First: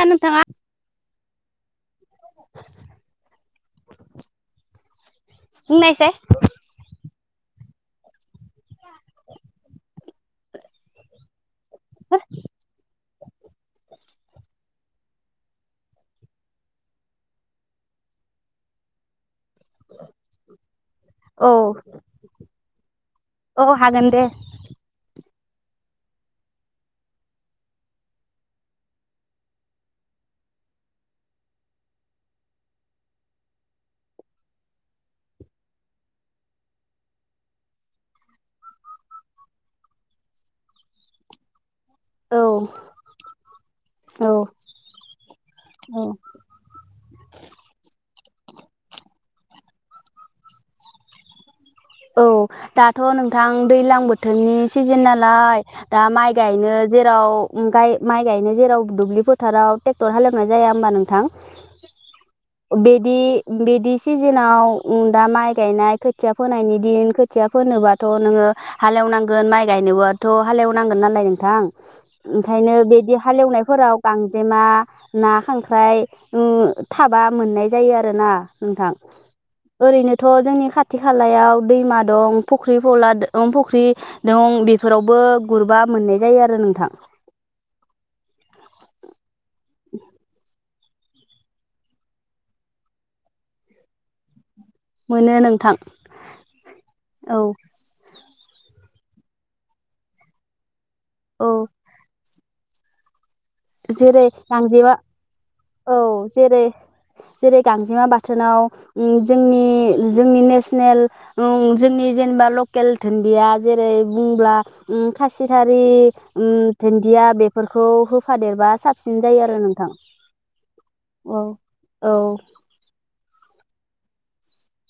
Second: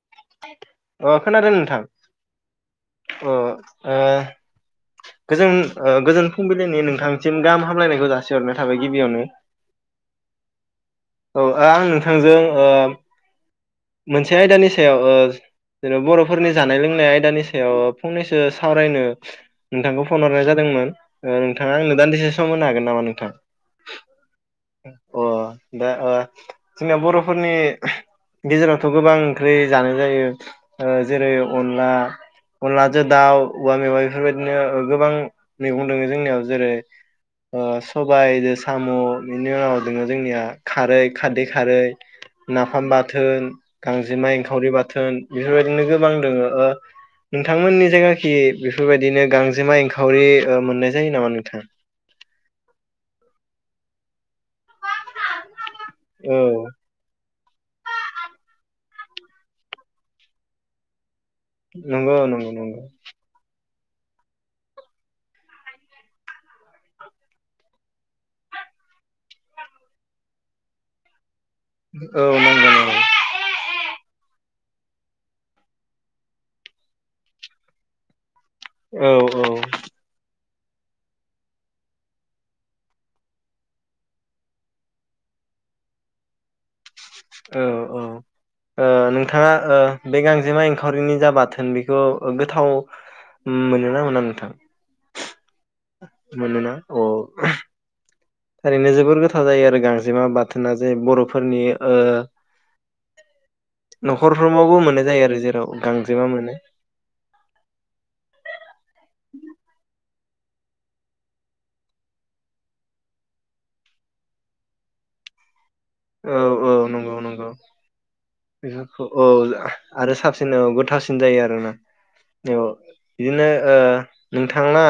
ना नोंथाङा अ खोनादों नोंथां अ ओ गोजोन बुंनायसाय गोजोन फुंबिलिनि नोंथांसिम गाहा हामलायनायखौ जासिहरनाय थाबाय गिबियावनो औ आं नोंथांजों ओ मोनसे आयदानि सायाव ओ जेनबा बर'फोरनि जानाय लोंनाय आयदानि सायाव फंनैसो सावरायनो नोंथांखौ फन हरनाय जादोंमोन औ नोंथाङा आंनो दान डिसिसन खालाम होनो हागोन माने। औ हागोन दे अ दा जोंनिया बर'फोरनि गेजेरावथ' गोबां ओंख्रि जानाय जायो जेरै अनला अनलाजों दाउ औवा मेबा बेफोरबायदिनो गोबां मैगं दङो जोंनियाव जेरै सबायजों साम बेनि उनाव दङो जोंनिया खारै खारदै खारै औ नाफाम बाथोन औ गांजेमा एंखावरि बाथोन बेफोरबायदिनो औ गोबां दङ नोंथांमोननि जायगा खि बेफोरबायदिनो गांजेमा एंखावरि ओ मोननाय जायो नामा नोंथां? औ दाथ नोंथां दैलां बो थोननि सिजोन नालाय दा माइ औ गायनो जेराव गाय माइ गायनो जेराव दुब्लि फोथाराव टेक्टर हालेवनाय जाया ओमबा नोंथां नंगौ नंगौ नंगौ दि सिजोनाव ओ दा माइ गायनाय खोथिया फोनायनि दिन खोथिया फोनोबाथ नोङो हालेवनांगोन माइ गायनोबोथ हालेवनांगोन नालाय। थां औ नंगौ ओंखायनो नंगौ बिदि हालेवनायफोराव गांजे। मा ना खांख्राइ ओ थाबा मोननाय जायो आरो ना नोंथां औ ओरैनोथ' जोंनि खाथि खालायाव। दैमा दं फुख्रि फला द फुख्रि दं बेफोरावबो गुरबा मोननाय जायो आरो नोंथां औ औ ओ नोंथाङा ओ बे गांजेमां एं खावरिनि जा बाथोन बेखौ गोथाव मोनोना मोना नोंथां मोनो नों मोनोना अ। थारैनो जोबोर गोथाव जायो आरो गांजेमा बाथोना जे औ बर'फोरनि ओ। जेरै नखरफ्रोमावबो गांजेमा मोननाय जायो आरो जेराव औ गांजेमा मोनो जेरै जेरै गांजेमा बाथोनाव ओम जोंनि जोंनि नेसनेल ओं जोंनि जेनबा लकेल धोन्दिया जेरै बुंब्ला ओं खासि धा खारि औ ओम औ नंगौ धोन्दिया नंगौ बेफोरखौ होफादेरबा बेफोरखौ साबसिन औ जायो आरो नोंथां आरो औ साबसिन गोथावसिन औ जायो आरोना औ बि नो ओ नोंथाङा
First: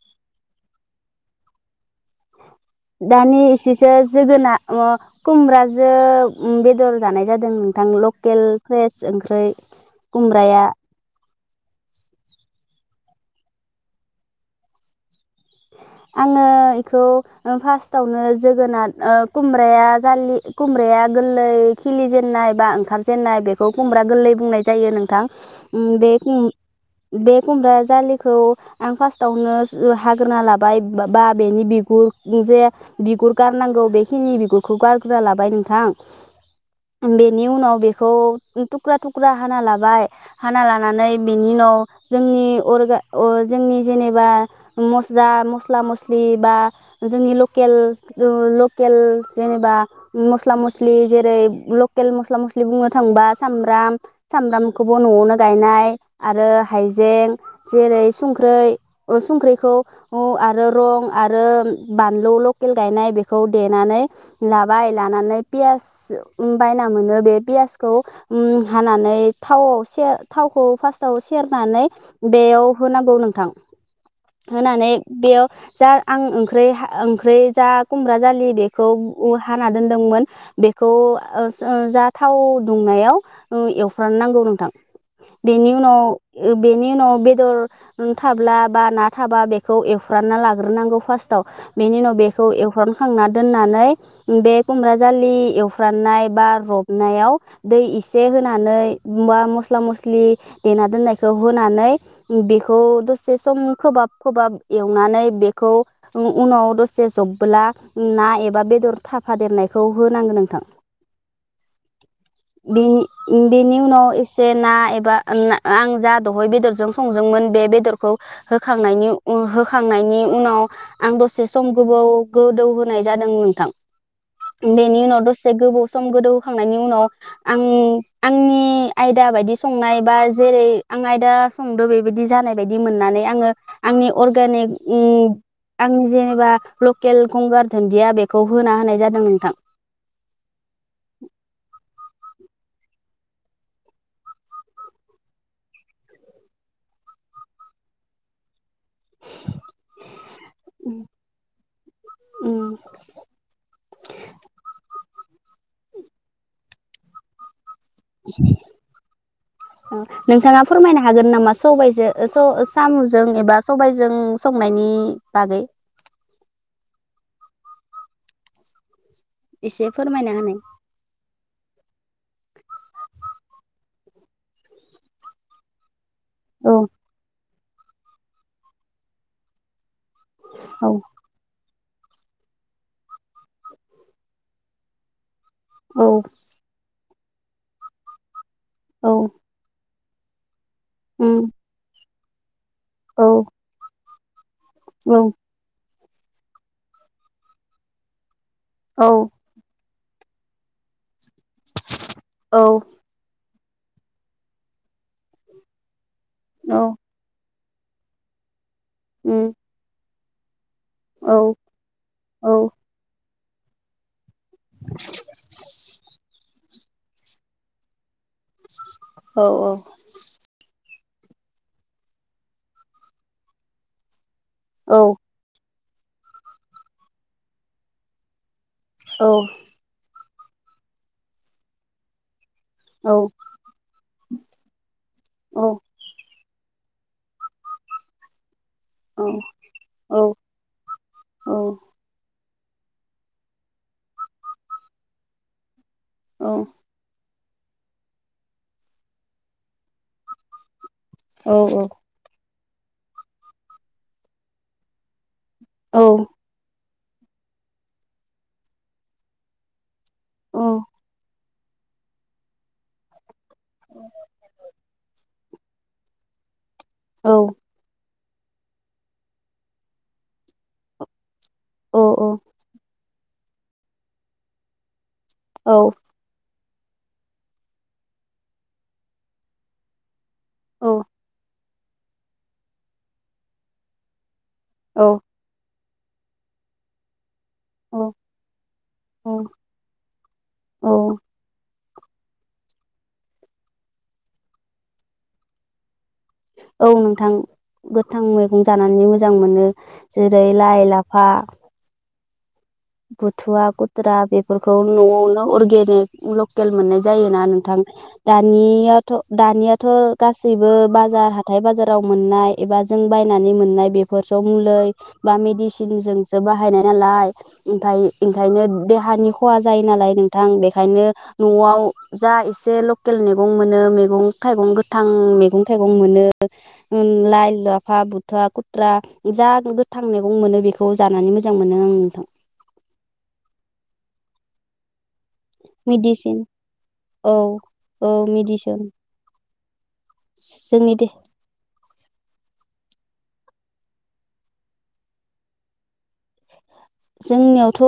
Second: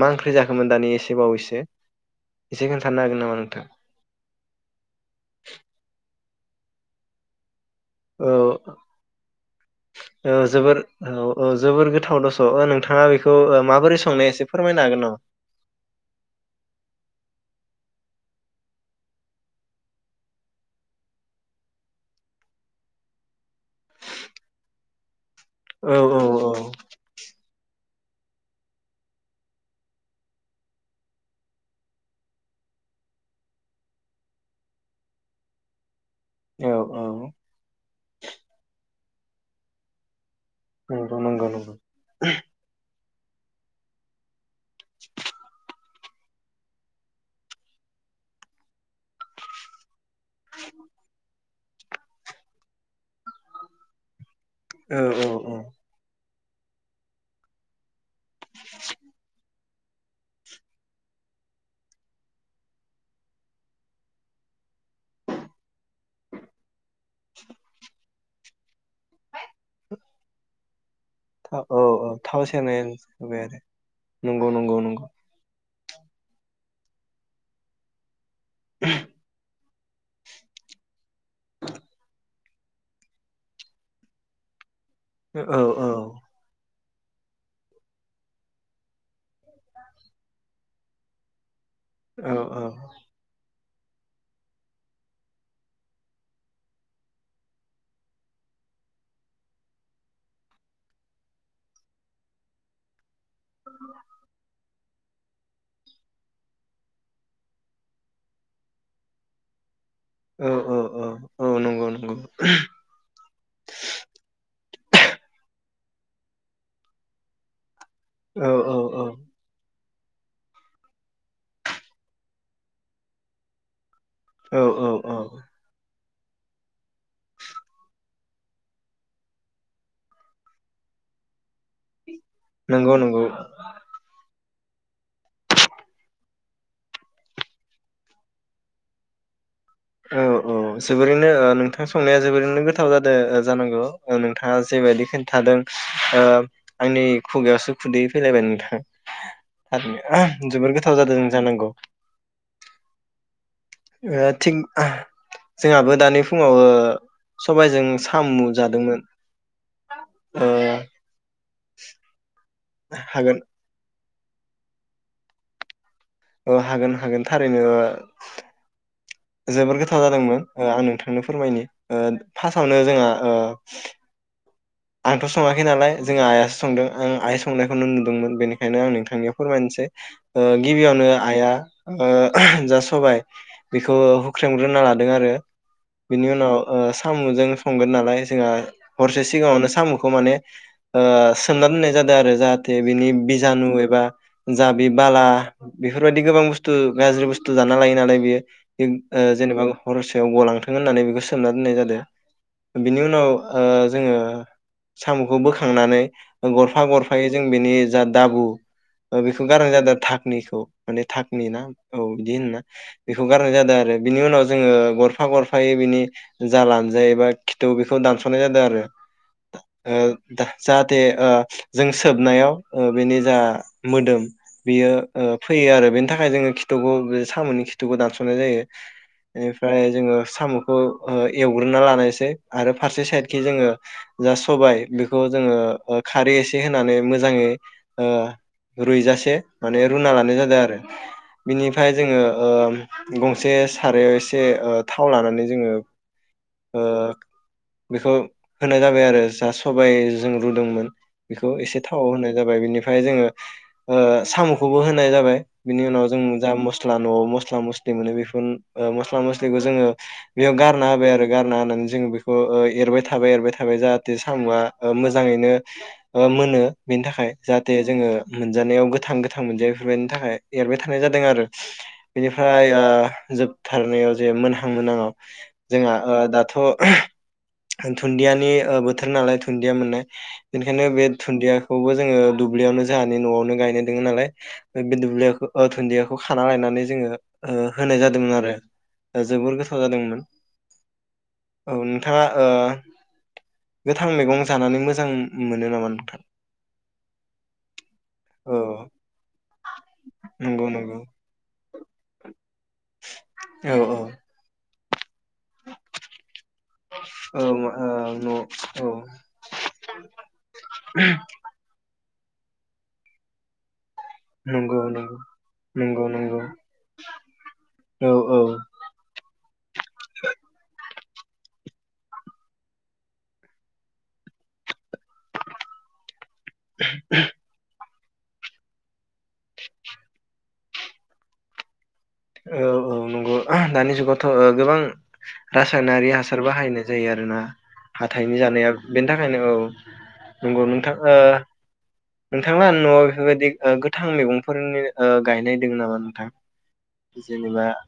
मा ओंख्रि जाखोमोन दानि एसे बावैसो एसे खोन्थानो हागोन नामा दानि नोंथां एसेसो जोगोना [unintelligible] खुमब्राजो बेदर जानाय जादों थां औ लकेल फ्रेस ओंख्रै कुमब्राया अ जोबोर गोथाव दस नोंथाङा बेखौ माबोरै संनाया एसे फोरमायनो हागोन नामा? आङो इखौ फार्स्टावनो जोगोनात ओ कुमब्राया जालि कुमब्राया गोललै खिलिजेननाय बा ओंखार जेन्नाय बेखौ कुमब्रा गोललै बुंनाय जायो नोंथां। औ बे औ कुम बे कुमब्रा जाालिखौ आं फासतावनो स ओ हा गोरना लाबाय बा बेनि बिगुर जे बिगुर गारनांगौ बेखिनि बिगुरखौ गारग्रोना लाबाय नोंथां औ औ बेनि उनाव बेखौ तुक्रा तु क्रा हाना लाबाय हाना लानानै नंगौ नंगौ बेनि नंगौ नाव जोंनि अरगा अ जोंनि जेनेबा मस्ला मस्ला मस्लि बा जोंनि लकेल लकेल जेनेबा मस्ला मस्लि जेरै लकेल मस्ला मस्लि बुंनो थाङोबा सामब्राम सामब्रामखौबो औ नआवनो औ औ गायनाय आरो हाइजें जेरै संख्रै अ संख्रै खौ आरो रं आरो बानलु लकेल गायनाय बेखौ देनानै लाबाय लानानै पियास बायना मोनो बे पियासखौ ओम हानानै थावआव सेर थावखौ फार्सआव थाव औ सेरनानै औ थाव बेयाव सेरना होनांगौ होबाय नोंथां आरो [unintelligible] होनानै नंगौ बेयाव जा आं ओंख्रै हा ओंख्रै जा खुमब्रा जालि बेखौ [unintelligible] हाना दोनदोंमोन बेखौ ओ जा थाव दुंनायाव ओ एवफ्रानो नांगौ नोंथां। औ बेनि औ। उनाव बेनि उनाव बेदर थाब्ला बा ना थाबा बेखौ एवफ्रानना लाग्रोनांगौ फार्स्टआव बेनि उनाव औ बेखौ एवफ्रानखांना दोननानै बे खुमब्रा जालि एवफ्राननाय बा रबनायाव दै एसे होनानै बा मस्ला मस्लि देना दोननायखौ होनानै बेखौ दसे सम खोहाब खोबाब एवनानै बेखौ उनाव दसे जबब्ला ना एबा बेदर थाफादेरनाय खौ होनांगोन औ नोंथां। औ औ नंगौ नंगौ बेनि बेनि उनाव एसे ना एबा आं जा दहाय बेदरजों संदोंमोन बेदर खौ औ हो औ खांनायनि उ हो खांनायनि उनाव आं दसे सम गोबौ गोदौ होनाय जादों नोंथां औ औ बेनि औ उनाव दसे गोबाव सम गोदौहोखांनायनि उनाव आं आंनि आयदा बायदि संनाय बा जेरै आं आयदा संदो बे बिदि जानाय बायदि नंगौ मोननानै नंगौ आङो अर्गेनिक ओम आंनि जेनेबा लकेल गंगार दुन्दिया बेखौ होना होनाय जादों नोंथां। औ औ जोबोरैनो ओ नोंथां संनाया जोबोरैनो गोथाव जादों जानांगौ नोंथाङा जेबायदि खिन्थादों आंनि ओ खुगायावसो खुदैयै फैलायबाय नोंथा। थारैनो जोबोर गोथाव जादों जानांगौ उम ओ थिग जोंहाबो दानि फुङाव ओ सबायजों साम' जादोंमोन ओ नोंथाङा फोरमायनो हागोन नामा स सबायजो ओस थ ओ सामुजों हागोन एबा सबायजों जों संनायनि बागै। औ हागोन हागोन थारैनो। जोबोर एसे गोथाव फोरमायना जादोंमोन होनाय ओ आं नोंथांनो फोरमायनि ओ फार्स्टआवनो जोंहा ओ [inaudible] आंथ सङाखै नालाय जों आइयासो औ संदों ओ आइ स संनायखौ नो नुदोंमोन बेनिखायनो आं नोंथांनियाव फोरमायनोसै। ओ औ गिबियावनो आइआ ओ जा सबाय बेखौ हुख्रेमग्रोना लादों आरो। औ बिनि उनाव ओ सामुजों संगोन नालाय जोङा औ सामुखौ माने ओ उम सोमना दोननाय जादों दा रोजा थे बिनि औ बिजानु एबा जाबि औ बाला बेफोरबायदि गोबां बुस्थु गाज्रि बुस्थु जाना लायो नालाय बियो। औ जेनेबा हरसे बेआव गलांथों होननानै बिखौ सो सोमना दोननाय जादो औ बिनि उनाव ओ जोङो सामुखौ बोखांनानै औ गरफा गरफायै जों बिनि जा दाबु ओ बेखौ उम गारनाय जादों धा निखौ माने औ धाकनि ना औ बिदि औ होनोना हुगारनाय जादो आरो बिनि उनाव जोङो गफा गरफायै बिनि जा लानजाय एबा खिथौ बेखौ दानसनाय जादो औ [unintelligible] ते ओ जों सोबनायाव ओ बेनि जा मोदोम बेयो औ ओ फैयो आरो बेनि थाखाय जोङो खिथुखौ सामुनि खिथुखौ दानसनाय जायो। औ औ इनिफ्राय जोङो सामुखौ ओ एवग्रोना लानायसै आरो फारसे साइदखि जोङो जा सबाय बेखौ जोङो औ ओ खारै एसे होननानै मोजाङै ओ औ रुइजासे माने रुना लानाय औ जादो आरो बिनिफ्राय जोङो उम गंसे सारायाव एसे ओ थाव लानानै जोङो ओ बेखौ होनाय जाबाय आरो जा सबाय जों रुदोंमोन औ बेखौ एसे थाव होनाय जाबाय। बिनिफ्राय जोङो ओ साम'खौबो होनाय जाबाय बिनि उनाव औ जों जा मस स्ला न'आव मस्ला मस्लि मोनो बेफोर ओ मस्ला मस्लिखौ जोङो बेयाव गारना होबाय आरो गारना होनानै जोंङो बेखौ ओ एरबाय था थाबाय एरबायथा थाबाय जाहाथे सामआ ओ मोजाङैनो ओ मोनो बेनि थाखाय जाहाथे जोङो मोनजानायाव गोथां गोथां मोनजायो बेफोरबायदिनि थाखाय एरबाय थानाय जादों आरो बेनिफ्राय ओ जोबथारनायाव जे मोनहां मोनाङाव जोंहा ओ दाथ' [inaudible] दुन्दियानि ओ बोथोर नालाय दुन्दिया मोननाय बेनिखायनो बे दुन्दिया। खौबो जोङो दुब्लियावनो जोंहानि न'आवनो गायनाय दोङो नालाय [unintelligible] दुन्दियाखौ खाना लायनानै जोङो ओ होनाय जादोंमोन आरो औ जोबोर गोथाव जादोंमोन औ औ नोंथाङा ओ गोथां मैगं जानानै मोजां मोनो नामा नोंथां औ नोंथां गोथां औ मैगं जानानै मोजां मोनो जेरै नंगौ लाइ नंगौ लाफा गुथुवा औ औ गुथ्रा बेफोर औ न'आव अरगेनिक लकेल मोननाय जायोना औ नोंथां ओ न औ दानियाथ' दानियाथ' गासैबो बाजार हाथाइ बाजाराव मोननाय एबा जों बायनानै मोननाय बे फोरस' मुलै नंगौ नंगौ बा नंगौ मेडिसिनजोंसो नंगौ बाहायनाय नालाय ओमफाय औ औ ओंखायनो देहानि खहा जायो नालाय नोंथां बेखाय न'आव जा एसे लकेल मैगं मोनो मैगं थाइगं गो थां मैगं थाइगं मोनो ओ लाइ ला लाफा बुथुआ खुथ्रा जा गोथां मैगं मोनो बेखौ जानानै मोजां मोनो आं नोंथां। औ औ नंगौ दानि जुगावथ' गोबां। रासायनारि मेडिसिन हासार बाहायनाय जायो औ आरोना औ हाथाइनि जानाया मेडिसिन बेनि थाखायनो औ। नंगौ नोंथां जोंनि दे ओ। नोंथाङा नआव बेफोरबायदि गोथां मैगंफोरनि गायनाय दङ नामा नोंथां। जेनेबा जोंनियावथ'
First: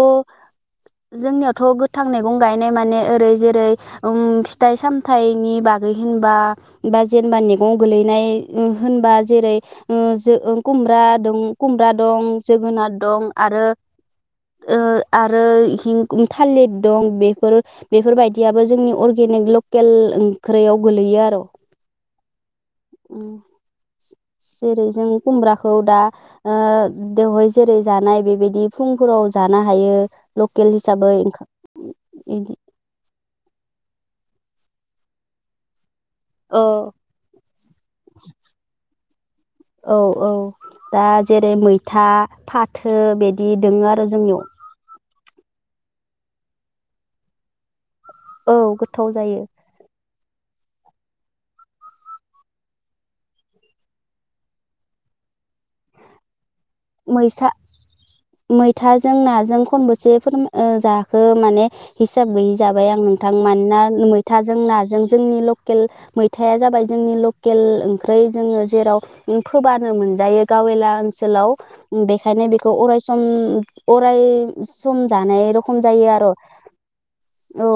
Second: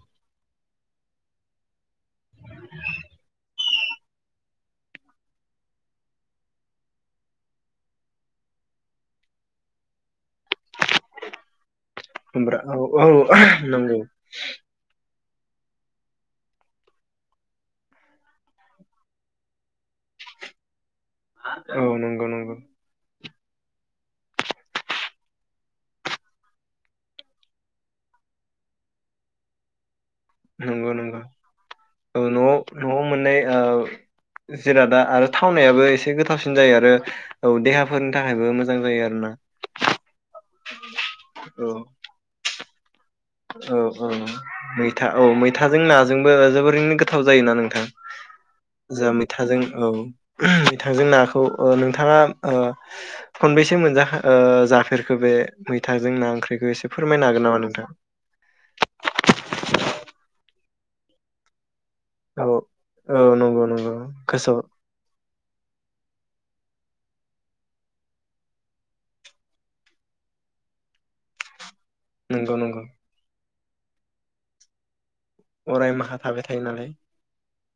जोंनियावथ' गोथां मैगं गायनाय माने ओरै जेरै- ओम फिथाइ सामथाइनि बागै होनबा बा जेनेबा मैगं गोलैनाय होनबा जेरै ओ जो ओं खुमब्रा दं खुमब्रा दं खुमब्रा औ जोगोनार औ दं आरो नंगौ ओ आरो थालिर दं बेफोर बेफोरबायदियाबो जोंनि अर्गेनिक लकेल ओंख्रियाव गोलैयोआरो। [unintelligible] जेरै- जों खुमब्राखौ दा ओ बेवहाय जेरै- जानाय बेबायदि फुंफोराव जानो हायो। लकेल नंगौ हिसाबै नंगौ ओंखाम औ न'आव न'आव मोननाय ओ। जिरादा आरो थावनायाबो एसे एसे गोथावसिन जायो आरो औ औ देहाफोरनि थाखायबो मोजां जायो आरो ना औ औ। थो बिदि दं आरो जोंनियाव। था औ मैथाजों नाजोंबो जोबोरैनो गोथाव जायोना नोंथां। औ गोथाव जाह जायो मैथाजों औ मैथाजों नाखौ ओ नोंथाङा ओ खनबेसो मोनजा ओ जाफेरखो बे मैथांजों ना ओंख्रिखौ। एसे फोरमायनो हागोन मैसा नामा नोंथां। मैथाजों नाजों खनबसे फोर ओ जाखो माने। हिसाब औ गैयि जाबाय आं नोंथां औ नंगौ मानोना नंगौ मैथाजों गोसोआव नाजों जोंनि लकेल। मैथाया जाबाय जोंनि लकेल ओंख्रै जोङो जेराव फोबानो मोनजायो गावेला ओनसोलाव। बेखायनो नंगौ बेखौ नंगौ अराय सम अराय सम जानाय रखम अराय जायो माहा आरो थाबाय थायो नालाय औ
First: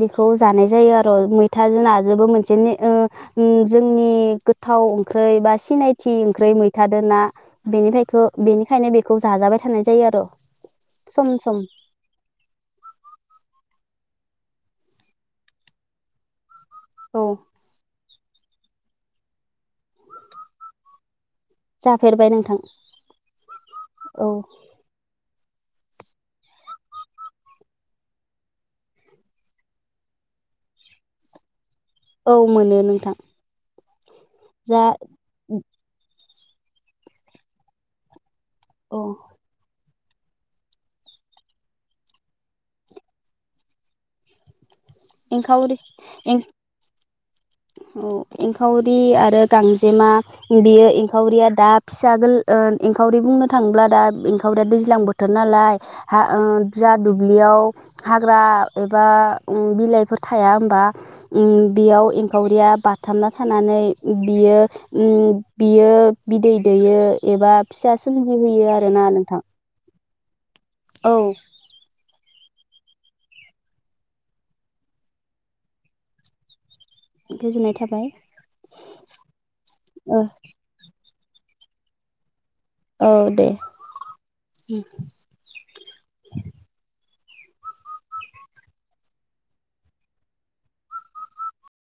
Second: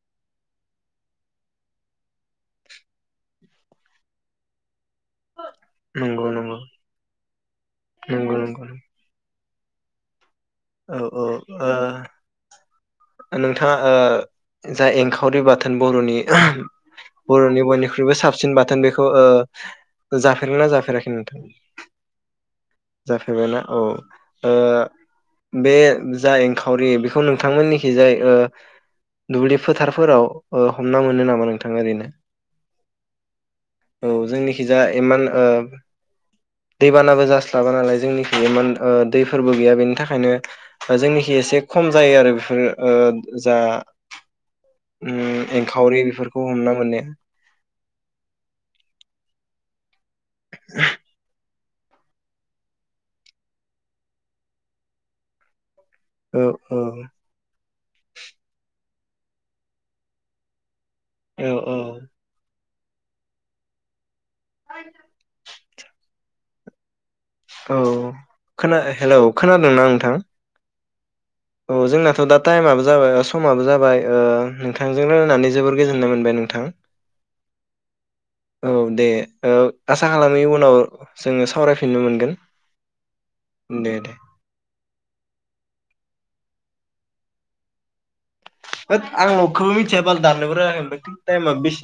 बेखौ जानाय जायो आरो मैथाजों नाजोंबो मोनसे ओ जोंनि गोथाव। ओंख्रै बा सिनायथि नंगौ ओंख्रि नंगौ मैथाजों ना बेनिफ्राय। नंगौ नंगौ बेनिखायनो बेखौ जाजाबाय थानाय जायो आरो। औ औ सम सम [inaudible] ओ नोंथाङा ओ। जा एंखावरि बाथोन बरनि औ बर'नि बयनिख्रुइबो साब सिन बाथोन बेखौ ओ जाफेरो ना जाफेराखै नोंथां? जाफेरबाय नोंथां जफेरबायना औ ओ बे जा एंखावरि बेखौ नोंथांमोननिखि जाय ओ दुब्लि फोथारफोराव ओ हमना मोनो नामा नों औ मोनो नोंथां। औ जोंनिखिजा जा इमान ओ दैबानाबो जास्लाबा नालाय जोंनि [unintelligible] ओ औ दैफोरबो गैया बेनि थाखाय। खायनो ओ जोंनिखि एसे खम जायो आरो बेफोरो ओ जा उम एंखावरि बेफोरखौ एंख हमना मोननाया औ एंखावरि आरो गांजेमा इदियो एंखावरिया दाब फिसा गोल ओ एंखावरि बुंनो थाङोब्ला दा एंखावरिया दैज्लां बोथोर नालाय हा ओ औ औ जा दुब्लियाव हाग्रा एबा ओं बिलाइफोर थाया होमबा? औ ओं बेयाव एंखावरियाब बाथाबना थानानै बियो ओ बियो बिदै दैयो एबा औ फिसा सोमजिहोयो खोना आरोना हेलौ नोंथां खोनादोंना नोंथां? औ औ जोंनाथ' दा टाइमाबो जाबाय समाबो जाबाय ओ नोंथांजों रायलायनानै जोबोर गोजोननाय मोनबाय नोंथां। गोजोननाय थाबाय औ दे ओ आसा औ खालामो इउनाव जोंङो सावरायफिननो मोनगोन। औ दे। उम होद आं लगखौबो मिथिया बाल दाननोबो राखै ओमफाय टाइमा बेसे